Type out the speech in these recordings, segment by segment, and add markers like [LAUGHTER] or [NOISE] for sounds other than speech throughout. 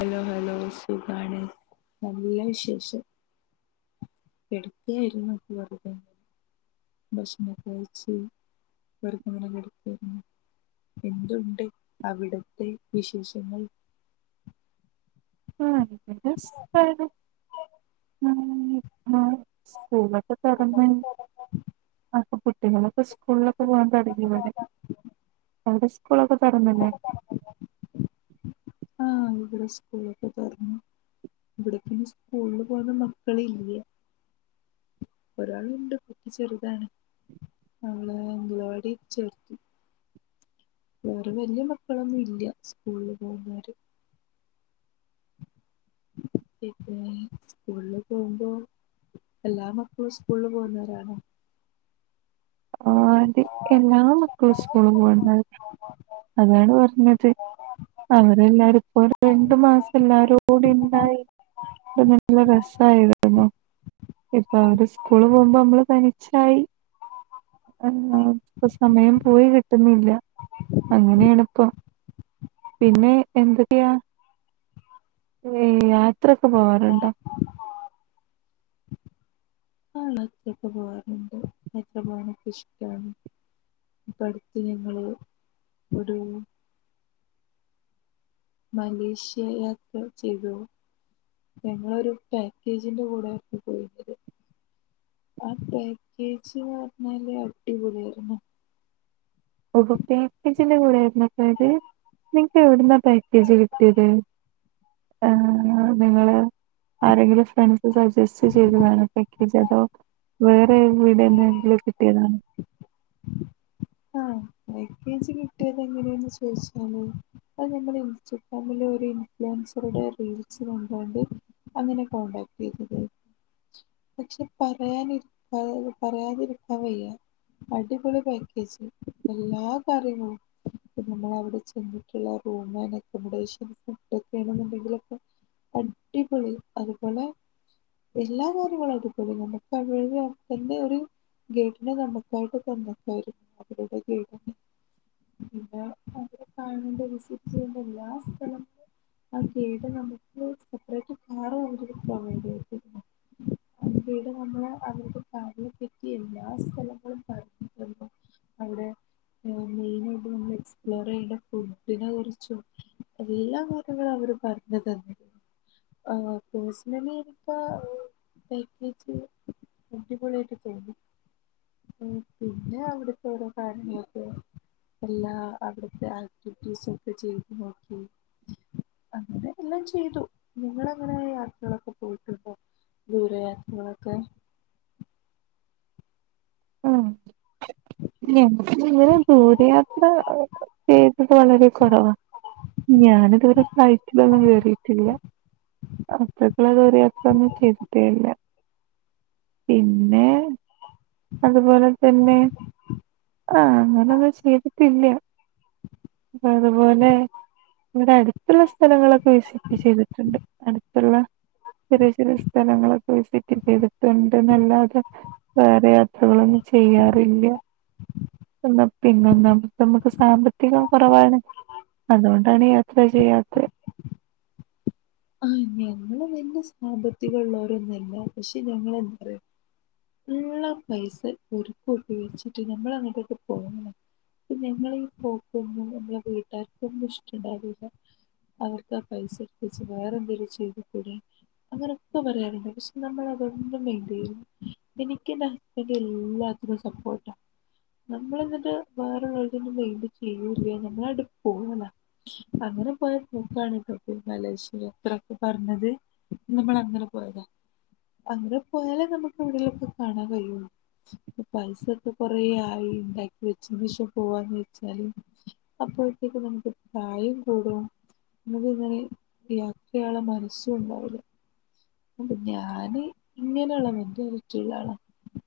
Hello hello സുഖാണ് നല്ല വിശേഷം കിടക്കയായിരുന്നു വെറുതെ ഭക്ഷണൊ കഴിച്ച് വെറുതെ ഇങ്ങനെ കിടക്കാരുന്നു എന്തുണ്ട് അവിടത്തെ വിശേഷങ്ങൾ? ആ [UNINTELLIGIBLE] ഇനി ഇപ് നാളെ സ്കൂള തുറന്ന് അപ്പ കുട്ടികളൊക്കെ സ്കൂളിലൊക്കെ പോവാൻ തുടങ്ങി ഇവിടെ അവിടെ സ്കൂളൊക്കെ തുറന്നില്ലേ? ആഹ ഇവിടെ സ്കൂളൊക്കെ തുറന്നു ഇവിടക്കെ സ്കൂളിൽ പോന്ന മക്കള് ഇല്ല ഒരാള് ഇണ്ട് ചെറുതാണ് അവളെ അംഗലവാടിയിൽ ചേർത്തി വേറെ വല്യ മക്കളൊന്നും ഇല്ല സ്കൂളില് പോകുന്നോര് പിന്നെ സ്കൂളില് പോകുമ്പോ എല്ലാ മക്കളും സ്കൂളില് പോകുന്നവരാണോ [UNINTELLIGIBLE] എല്ലാ മക്കളും സ്കൂള് പോണ്ട അതാണ് പറഞ്ഞത് അവരെല്ലാരും ഇപ്പോ ഒരു രണ്ടു മാസം എല്ലാരും കൂടി ഇണ്ടായി അപ്പോ നല്ല രസമായിരുന്നു. ഇപ്പ അവര് സ്കൂള് പോകുമ്പോ നമ്മള് തനിച്ചായി. ആ ഇപ്പൊ സമയം പോയി കിട്ടുന്നില്ല അങ്ങനെയാണ് ഇപ്പൊ പിന്നെ എന്തൊക്കെയാ [UNINTELLIGIBLE] യാത്രയൊക്കെ പോവാറുണ്ടോ? ആ യാത്ര ഒക്കെ പോവാറുണ്ട് യാത്ര പോവാനൊക്കെ ഇഷ്ടാണ് ഇപ്പ അടുത്ത് ഞങ്ങള് ഒരു മലേഷ്യ യാത്ര ചെയ്തു ഞങ്ങളൊരു പാക്കേജിന്റെ കൂടെ ആയിരുന്നു പോയിത് ആ പാക്കേജ് പറഞ്ഞാലേ അടിപൊളിയായിരുന്നു. ഓഹ് ഓഹ് പാക്കേജിന്റെ കൂടെയായിരുന്നു പോയത് നിങ്ങക്ക് എവിടുന്നാ പാക്കേജ് കിട്ടിയത് ഏ നിങ്ങള് ആരെങ്കിലും ഫ്രണ്ട്സ് സജസ്റ്റ് ചെയ്തതാണോ പാക്കേജ് അതോ വേറെ എവിടുന്നെങ്കിലും കിട്ടിയതാണോ? ആ പാക്കേജ് കിട്ടിയത് എങ്ങനെയന്ന് ചോദിച്ചാല് അത് നമ്മള് ഇൻസ്റ്റഗ്രാമില് ഒരു ഇൻഫ്ലുവൻസറുടെ റീൽസ് കണ്ടോണ്ട് അങ്ങനെ കോണ്ടാക്ട് ചെയ്തത് പക്ഷെ പറയാന് പറയാന് പറയാതിരിക്ക വയ്യ അടിപൊളി പാ ക്കേജ് എല്ലാ കാര്യങ്ങളും നമ്മൾ അവിടെ ചെന്നിട്ടുള്ള റൂം ആൻഡ് അക്കമഡേഷൻ ഫുഡ്ഡോക്കെയാണെന്നുണ്ടെങ്കിലൊക്കെ അടിപൊളി അതുപോലെ എല്ലാ കാര്യങ്ങളും അടിപൊളി നമുക്ക് ഒരു [UNINTELLIGIBLE] ഗേഡിനെ നമുക്കായിട്ട് തന്നു. [UNINTELLIGIBLE] അവിടെ കാണണ്ട വിസിറ്റ് ചെയ്യണ്ട എല്ലാ സ്ഥലങ്ങളും ആ ഗൈഡ് നമുക്ക് സെപ്പറേറ്റ് കാറ് അവര് പ്രൊവൈട് ചെയ്തു ആ ഗൈഡ് നമ്മള് അവരുടെ കാറില് പിക്ക് ചെയ്ത് എല്ലാ സ്ഥലങ്ങളും [UNINTELLIGIBLE] അവിടെ ഏഹ് മെ എക്സ്പ്ലോറെയ്യണ്ട ഫുഡിനെ കുറിച്ചും എല്ലാ കാര്യങ്ങളും അവര് പറഞ്ഞു തന്നിരുന്നു ആഹ് പേഴ്സണലി എനിക്ക് ആ പാക്കേജ് അടിപൊളിയായിട്ട് തോന്നി ഉം പിന്നെ അവിടുത്തെ ഓരോ കാര്യങ്ങളൊക്കെ എല്ലാ അവിടുത്തെ ആക്ടിവിറ്റീസ് ഒക്കെ ചെയ്ത് നോക്കി അങ്ങനെ എല്ലാം ചെയ്തു നിങ്ങള് അങ്ങനെ യാത്രകളൊക്കെ പോയിട്ടുണ്ടോ ദൂരയാത്രകളൊക്കെ? ഉം ഞങ്ങക്ക് ഇങ്ങനെ ദൂരയാത്ര ചെയ്തത് വളരെ കുറവാ ഞാനിതുവരെ ഫ്ലൈറ്റിലൊന്നും കേറിട്ടില്ല അത്രക്കുള്ള ദൂരയാത്ര ഒന്നും ചെയ്തിട്ടേയില്ല പിന്നെ അതുപോലെ തന്നെ ആഹ് ഞാൻ [UNINTELLIGIBLE] ട്ടില്ല അപ്പൊ അതുപോലെ ഇവിടെ അടുത്തുള്ള സ്ഥലങ്ങളൊക്കെ വിസിറ്റ് ചെയ്തിട്ടുണ്ട്, അടുത്തുള്ള ചെറിയ ചെറിയ സ്ഥലങ്ങളൊക്കെ വിസിറ്റ് ചെയ്തി ട്ടുണ്ടെല്ലാതെ വേറെ യാത്രകളൊന്നും ചെയ്യാ ട്ടില്ല എന്നാ പിന്നെന്താ നമുക്ക് സാമ്പത്തികം കുറവാണ്. അതുകൊണ്ടാണ് യാത്ര ചെയ്യാത്തേ. ആഹ് ഞങ്ങള് നല്ല സാമ്പത്തികമുള്ളവരൊന്നല്ല പക്ഷെ ഞങ്ങള് എന്താറയോ ഉള്ള പൈസ ഒരുക്കൂട്ടി വെച്ചിട്ട് നമ്മൾ അങ്ങോട്ടേക്ക് പോണം പിന്നെ ഇങ്ങളീ പോക്കന്നും നമ്മളെ വീട്ടുകാർക്കൊന്നും ഇഷ്ടണ്ടാവില്ല അവർക്ക് ആ പൈസ എടുത്തിച്ച് വേറെ എന്തെങ്കിലും ചെയ്ത് കൂടി അങ്ങനെയൊക്കെ പറയാറിണ്ട് പക്ഷെ നമ്മൾ അതൊന്നും മൈൻഡ് പിന്നെ എനിക്ക് എന്റെ ഹസ്ബൻഡ് എല്ലാത്തിനും സപ്പോർട്ടാ നമ്മൾ എന്നിട്ട് വേറുള്ളോരുത് മൈൻഡ് ചെയ്യൂല്ല നമ്മളങ്ങട്ട് പോവന്നെ അങ്ങനെ പോയ പോക്കാണിത് മലേഷ്യ, ഇത്രക്കെ പറഞ്ഞത് നമ്മൾ അങ്ങനെ പോയതാ അങ്ങനെ പോയാല് നമു ഇപ്പം എവിടെലൊക്കെ കാണാൻ കഴിയുള്ളൂ പൈസൊക്കെ കൊറേ ആയി ഉണ്ടാക്കി വെച്ചേനേഷം പോവാന്ന് വെച്ചാല് അപ്പോഴത്തേക്ക് നമുക്ക് പ്രായം കൂടും നമുക്ക് ഇങ്ങനെ യാത്ര ചെയ്യാനുള്ള മനസ്സും ഉണ്ടാവുല. പിന്നെ ഞാന് ഇങ്ങനെയുള്ള മെന്റാലിറ്റി ഉള്ള ആളാ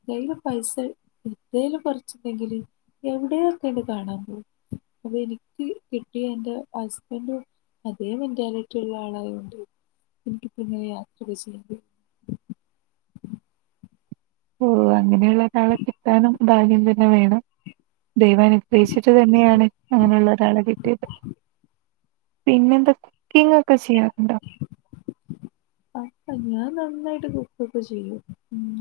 കയ്യില് പൈസ എന്തേലും കൊറച്ചുണ്ടെങ്കില് എവിടെക്കെയായിട്ട് കാണാൻ പോകും അപ്പ എനിക്ക് കിട്ടിയ എൻ്റെ ഹസ്ബൻഡും അതേ മെന്റാലിറ്റി ഉള്ള ആളായത് കൊണ്ട് എനിക്കിപ്പങ്ങനെ യാ അത് ശരി. ഓ അങ്ങനെയുള്ള ഒരാളെ കിട്ടാനും ഭാഗ്യം തന്നെ വേണം. ദൈവം അനുഗ്രഹിച്ചിട്ട് തന്നെയാണ് അങ്ങനെയുള്ള ഒരാളെ കിട്ടിയത്. പിന്നെന്ത്‌ കുക്കിങ്ങ് ഒക്കെ ചെയ്യാറുണ്ടോ? അപ്പൊ ഞാൻ നന്നായിട്ട് കുക്കൊക്കെ ചെയ്യും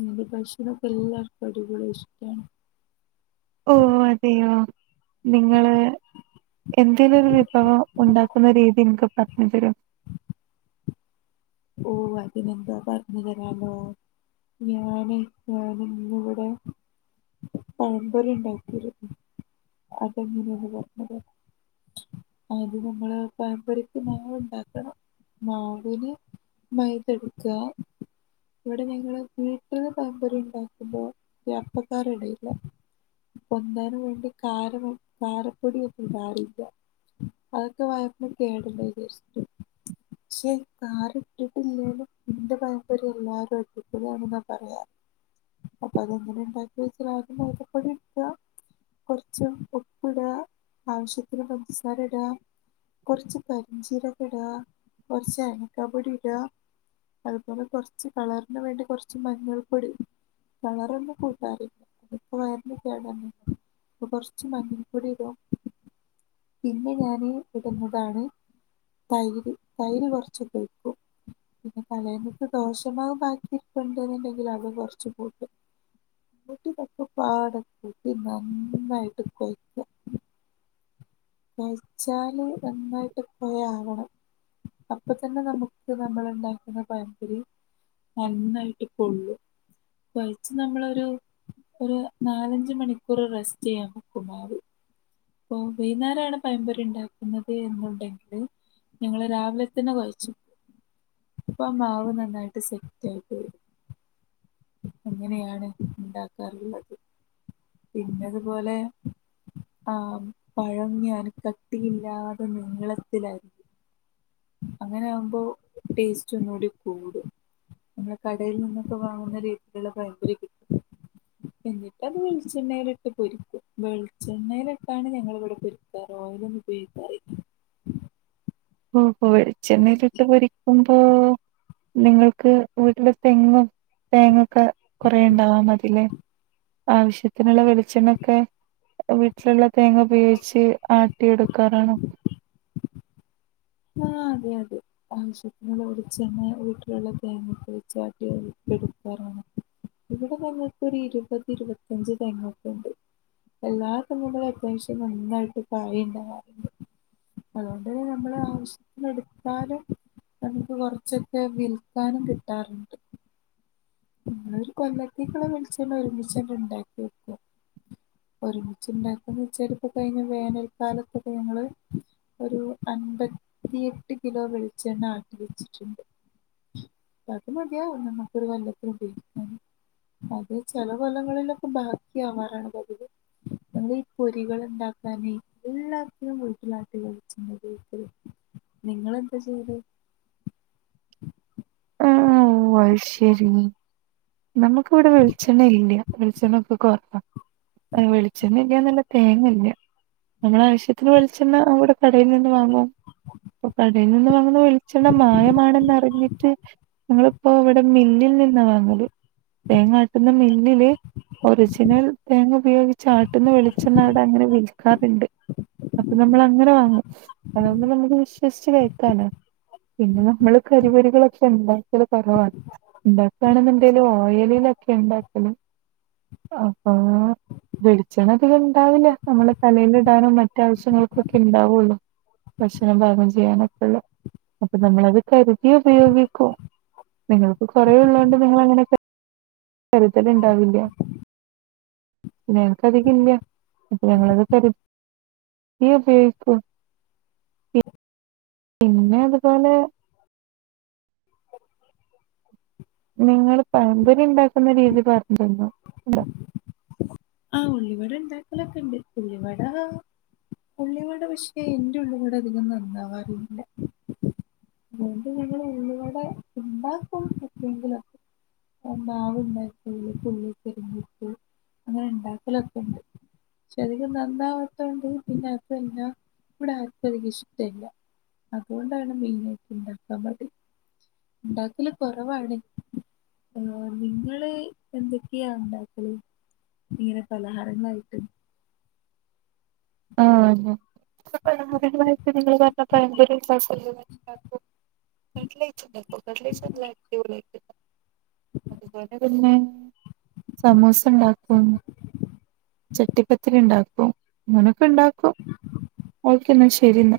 ൻ്റ ഭക്ഷണം എല്ലാർക്കും അടിപൊളി ഇഷ്ട്ടാണ്. ഓ അതെയോ? നിങ്ങള് എന്തേലും ഒരു വിഭവം ഉണ്ടാക്കുന്ന രീതി ഇൻക്ക് പറഞ്ഞു തരോ? ഓ അതിനെന്താ പറഞ്ഞു തരാലോ ഞാനിപ്പൊ ഇന്നിവിടെ പഴംപൊരി ഉണ്ടാക്കിരുന്നു അതെങ്ങനെന്ന് പറഞ്ഞ് തരാ ആദ്യ നമ്മള് പഴംപൊരിക്ക് മാവ് ഉണ്ടാക്കണം മാവിന് മൈദ എട്ക്ക ഇവിടെ ഞങ്ങള് വീട്ടില് പഴംപൊരി ഉണ്ടാക്കുമ്പോ ഈ അപ്പക്കാര ഇടലില്ല പൊന്താനും വേണ്ടി കാരവും കാരപ്പൊടി ഒന്നും കാരില്ല അതൊക്കെ വയറിന് കേടല്ലെ വിചാരിച്ചിട്ട് ക്ഷെ കാരം ഇട്ടിട്ടില്ലേലും ന്റെ പഴംപൊരി എല്ലാരും അടിപൊളിയാണെന്നാ പറയ്യാ അപ്പൊ അതെങ്ങനെ ഉണ്ടാക്കിയച്ചാൽ ആദ്യം മൈദപൊടി ഇട്ക്ക കൊറച്ച് ഉപ്പ്ടാ ആവശ്യത്തിന് പഞ്ചസാര ഇടാ കൊറച്ച് പെര്ഞ്ചീരക ഇടാ കൊറച്ച് അരി പൊടി ഇടാ അതുപോലെ കൊറച്ച് കളറിന് വേണ്ടി കൊറച്ച് മഞ്ഞൾ പൊടി കളറൊന്നും കൂട്ടാറില്ല അതിപ്പോ വയറിനു കേടാ അപ്പ കൊറച്ച് മഞ്ഞൾ പൊടി ഇടും പിന്നെ ഞാാന് ഇടുന്നതാണ് തൈര് തൈര് കൊർച്ച് കൊയ്കും പിന്നെ തലേന്നത്തേ ദോഷമാവ് ബാക്കിരിപ്പുണ്ട് എന്നുണ്ടെങ്കിൽ അതും കൊർച്ച് കൂട്ടും എന്നിട്ട് ഇതൊക്കെ പാടെ കൂട്ടി നന്നായിട്ട് കൊയ്ക്കും. കൊഴിച്ചാല് നന്നായിട്ട് കൊഴ ആകണം അപ്പൊ തന്നെ നമുക്ക് നമ്മൾ ഇണ്ടാക്കുന്ന പയംപൊരി നന്നായിട്ട് പൊള്ളും കൊഴച്ച് നമ്മളൊരു ഒര് നാലഞ്ച് മണിക്കൂർ റെസ്റ്റ് ചെയ്യാൻ വെക്കും മാവ് ഇപ്പം വൈന്നേരം ആണ് പയംപൊരി ഉണ്ടാക്കുന്നത് എന്നുണ്ടെങ്കില് ഞങ്ങള് രാവിലെ തന്നെ കൊഴച്ചിക്കും അപ്പൊ ആ മാവ് നന്നായിട്ട് സെറ്റ് ആയിട്ട് വരും അങ്ങനെയാണ് ഉണ്ടാക്കാറുള്ളത് പിന്നതുപോലെ ആ പഴം ഞാൻ കട്ടിയില്ലാതെ നീളത്തിലരിയും അങ്ങനെ ആകുമ്പോ ടേസ്റ്റ് ഒന്നൂടി കൂടും പിന്നെ കടയിൽ നിന്നൊക്ക വാങ്ങുന്ന രീതിലുള്ള പഴംപൊരി കിട്ടും എന്നിട്ട് അത് വെളിച്ചെണ്ണയിലിട്ട് പൊരിക്കും വെളിച്ചെണ്ണേലെ പ്പാണ് ഞങ്ങളിവിടെ പൊരിപ്പാറ് ഓയ്ലൊന്നും ഉപയോഗിക്കാറില്ല ഓ ഒ വെളിച്ചെണ്ണേലിട്ട് പൊരിക്കും പ്പോ നിങ്ങൾക്ക് വീട്ടില് തെങ്ങും തേങ്ങ ഒക്ക കൊറേ ഇണ്ടാവാ മതിലെ ആവശ്യത്തിനുള്ള വെളിച്ചെണ്ണൊക്കെ വീട്ടിലുള്ള തേങ്ങ ഉപയോഗിച്ച് ആട്ടിയെടുക്കാറാണ് ആ അതെ അതെ ആവശ്യത്തിനുള്ള വെളിച്ചെണ്ണ വീട്ടിലുള്ള തേങ്ങ ഉപയോഗിച് ആട്ടി എട് എടുക്കാറാണ് ഇവിടെ ങ്ങൾക്ക് ഇരുപത് ഇരുപത്തഞ്ച് തെങ്ങൊക്കെ ഉണ്ട് എല്ലാ തെങ്ങ്കളും അത്യാവശ്യം നന്നായിട്ട് കായ ഉണ്ടാവാാറുണ്ട് അതുകൊണ്ട് തന്നെ നമ്മളാവ് എട്ത്താലും നമുക്ക് കൊർച്ചൊക്കെ വിൽക്കാനും കിട്ടാറുണ്ട് ഒരു കൊല്ലത്തേക്കുള്ള വെള്ച്ചെണ്ണ ഒരുമിച്ചങ്ങിണ്ടാക്കി വെക്കും ഒരുമിച്ച് ഇണ്ടാക്കുന്ന് വെച്ചാ ഇപ്പ കഴിഞ്ഞ വേനൽക്കാലത്തൊക്കെ ഞങ്ങള് ഒരു അൻമ്പത്തിയെട്ട് കിലോ വെളിച്ചെണ്ണ ആട്ടി വെച്ചിട്ടുണ്ട് അത് മതിയാകും നമുക്കൊരു കൊല്ലത്തിനു പയോഗിക്കാന് അത് ചെല കൊല്ലങ്ങളിലൊക്കെ ബാക്കിയാവാറാണ് പതിവ് ഞങ്ങൾ ഈ പൊരികൾ ഉണ്ടാക്കാനെ എല്ലാത്തിനും വീട്ടിലാട്ടിയവെളിച്ചെണ്ണേ ഉപയോഗിക്കല് നിങ്ങളെന്താ ചെയ്യല് ഓ അയി ശെരി മ് നമുക്ക് ഇവിടെ വെളിച്ചെണ്ണ ഇല്ല്യാ വെളിച്ചെണ്ണ ഒക്കെ കൊറവാ വെളിച്ചെണ്ണ ഇല്ല്യാന്നല്ല തേങ്ങല്ല്യാ നമ്മളെ ആവശ്യത്തിന് വെളിച്ചെണ്ണ നമ്മള് കടയിൽ നിന്ന് വാങ്ങും ഇപ്പൊ കടയിൽ നിന്ന് വാങ്ങുന്ന വെളിച്ചെണ്ണ മായമാണെന്നറിഞ്ഞിട്ട് ഞങ്ങളിപ്പോ ഇവിടെ മില്ലിൽ നിന്നാ വാങ്ങല് തേങ്ങാട്ടുന്ന മില്ലില് ഒറിജിനൽ തേങ്ങ ഉപയോഗിച്ച് ആട്ടുന്ന വെളിച്ചെണ്ണ അവ്ടെ അങ്ങനെ വിൽക്കാറുണ്ട് അപ്പൊ നമ്മൾ അങ്ങനെ വാങ്ങും അതോണ്ട് നമുക്ക് വിശ്വസിച്ച് കഴിക്കാലോ പിന്നെ നമ്മള് കരിപൊരികളൊക്കെ ഉണ്ടാക്കല് കൊറവാാണ് ഉണ്ടാക്കാണെന്നു പ്പ അയ്ന് ഓയലിലൊക്കെണ് ഇണ്ടാക്കണ അപ്പൊ വെളിച്ചെണ്ണ അതിൽ ഉണ്ടാവില്ല നമ്മള തലേൽ ഇടാനോ മറ്റോ ആവശ്യങ്ങൾക്കൊക്കെ ഉണ്ടാവുള്ളു ഭക്ഷണം പാകം ചെയ്യാനൊക്കുള്ളു അപ്പൊ നമ്മൾ അത് കരുതി ഉപയോഗിക്കുക നിങ്ങൾക്ക് കുറേ ഉള്ളോണ്ട് നിങ്ങളങ്ങനൊക്കെ കരുതല് ഉണ്ടാവില്ല ഞങ്ങക്ക് അധികം ഇല്ല അപ്പ ഞങ്ങളത് കരുത് തി പയോഗിക്കും പിന്നെ അത് പോലെ നിങ്ങള് പഴംപൊരി ഉണ്ടാക്കുന്ന രീതി പറഞ് തന്നു ഉണ്ടൊ ആ ഉള്ളിവട ഉണ്ടാക്കലൊക്കെ ഉണ്ട് ഉള്ളിവട ഉള്ളിവട പക്ഷെ എന്റെ ഉള്ളിവട അധികം നന്നാവാറില്ല അതുകൊണ്ട് ഞങ്ങ ഉള്ളിവട ഉണ്ടാക്കും എപ്പോഴെകിലൊക്കെ ഉണ്ടാക്കിയതിൽ ഉള്ളി കരിഞ്ഞിട്ട് അങ്ങനെ ഉണ്ടാക്കലൊക്കെ ഉണ്ട് പക്ഷെ അധികം നന്നാവാത്തോണ്ട് പിന്നെ അതെല്ല ഇവിടെ ആർക്കും അതികം ഇഷ്ടല്ല അതുകൊണ്ടാണ് മെയിൻ ആയിട്ട്ണ്ടാക്കാൻ മടി ഉണ്ടാക്കല് കുറവാണ് ഏ നിങ്ങള് എന്തൊക്കെയാ ഉണ്ടാക്കല്. ഇങ്ങനെ പലഹാരങ്ങളായിട്ട് ആ ഇവിടെ പലഹാരങ്ങളായിട്ട് ഞങ്ങള് മറ്റേ പഴം പൊരി ഉണ്ടാക്കും [UNINTELLIGIBLE] അടിപൊളിയായിട്ട് അത്പോലെതന്നെ സമൂസ ഉണ്ടാക്കും ചട്ടിപ്പത്തിരിണ്ടാക്കും ഇങ്ങന ക്കണ്ടാക്കും ഓക്കെ എന്നാ ശെരിന്നാ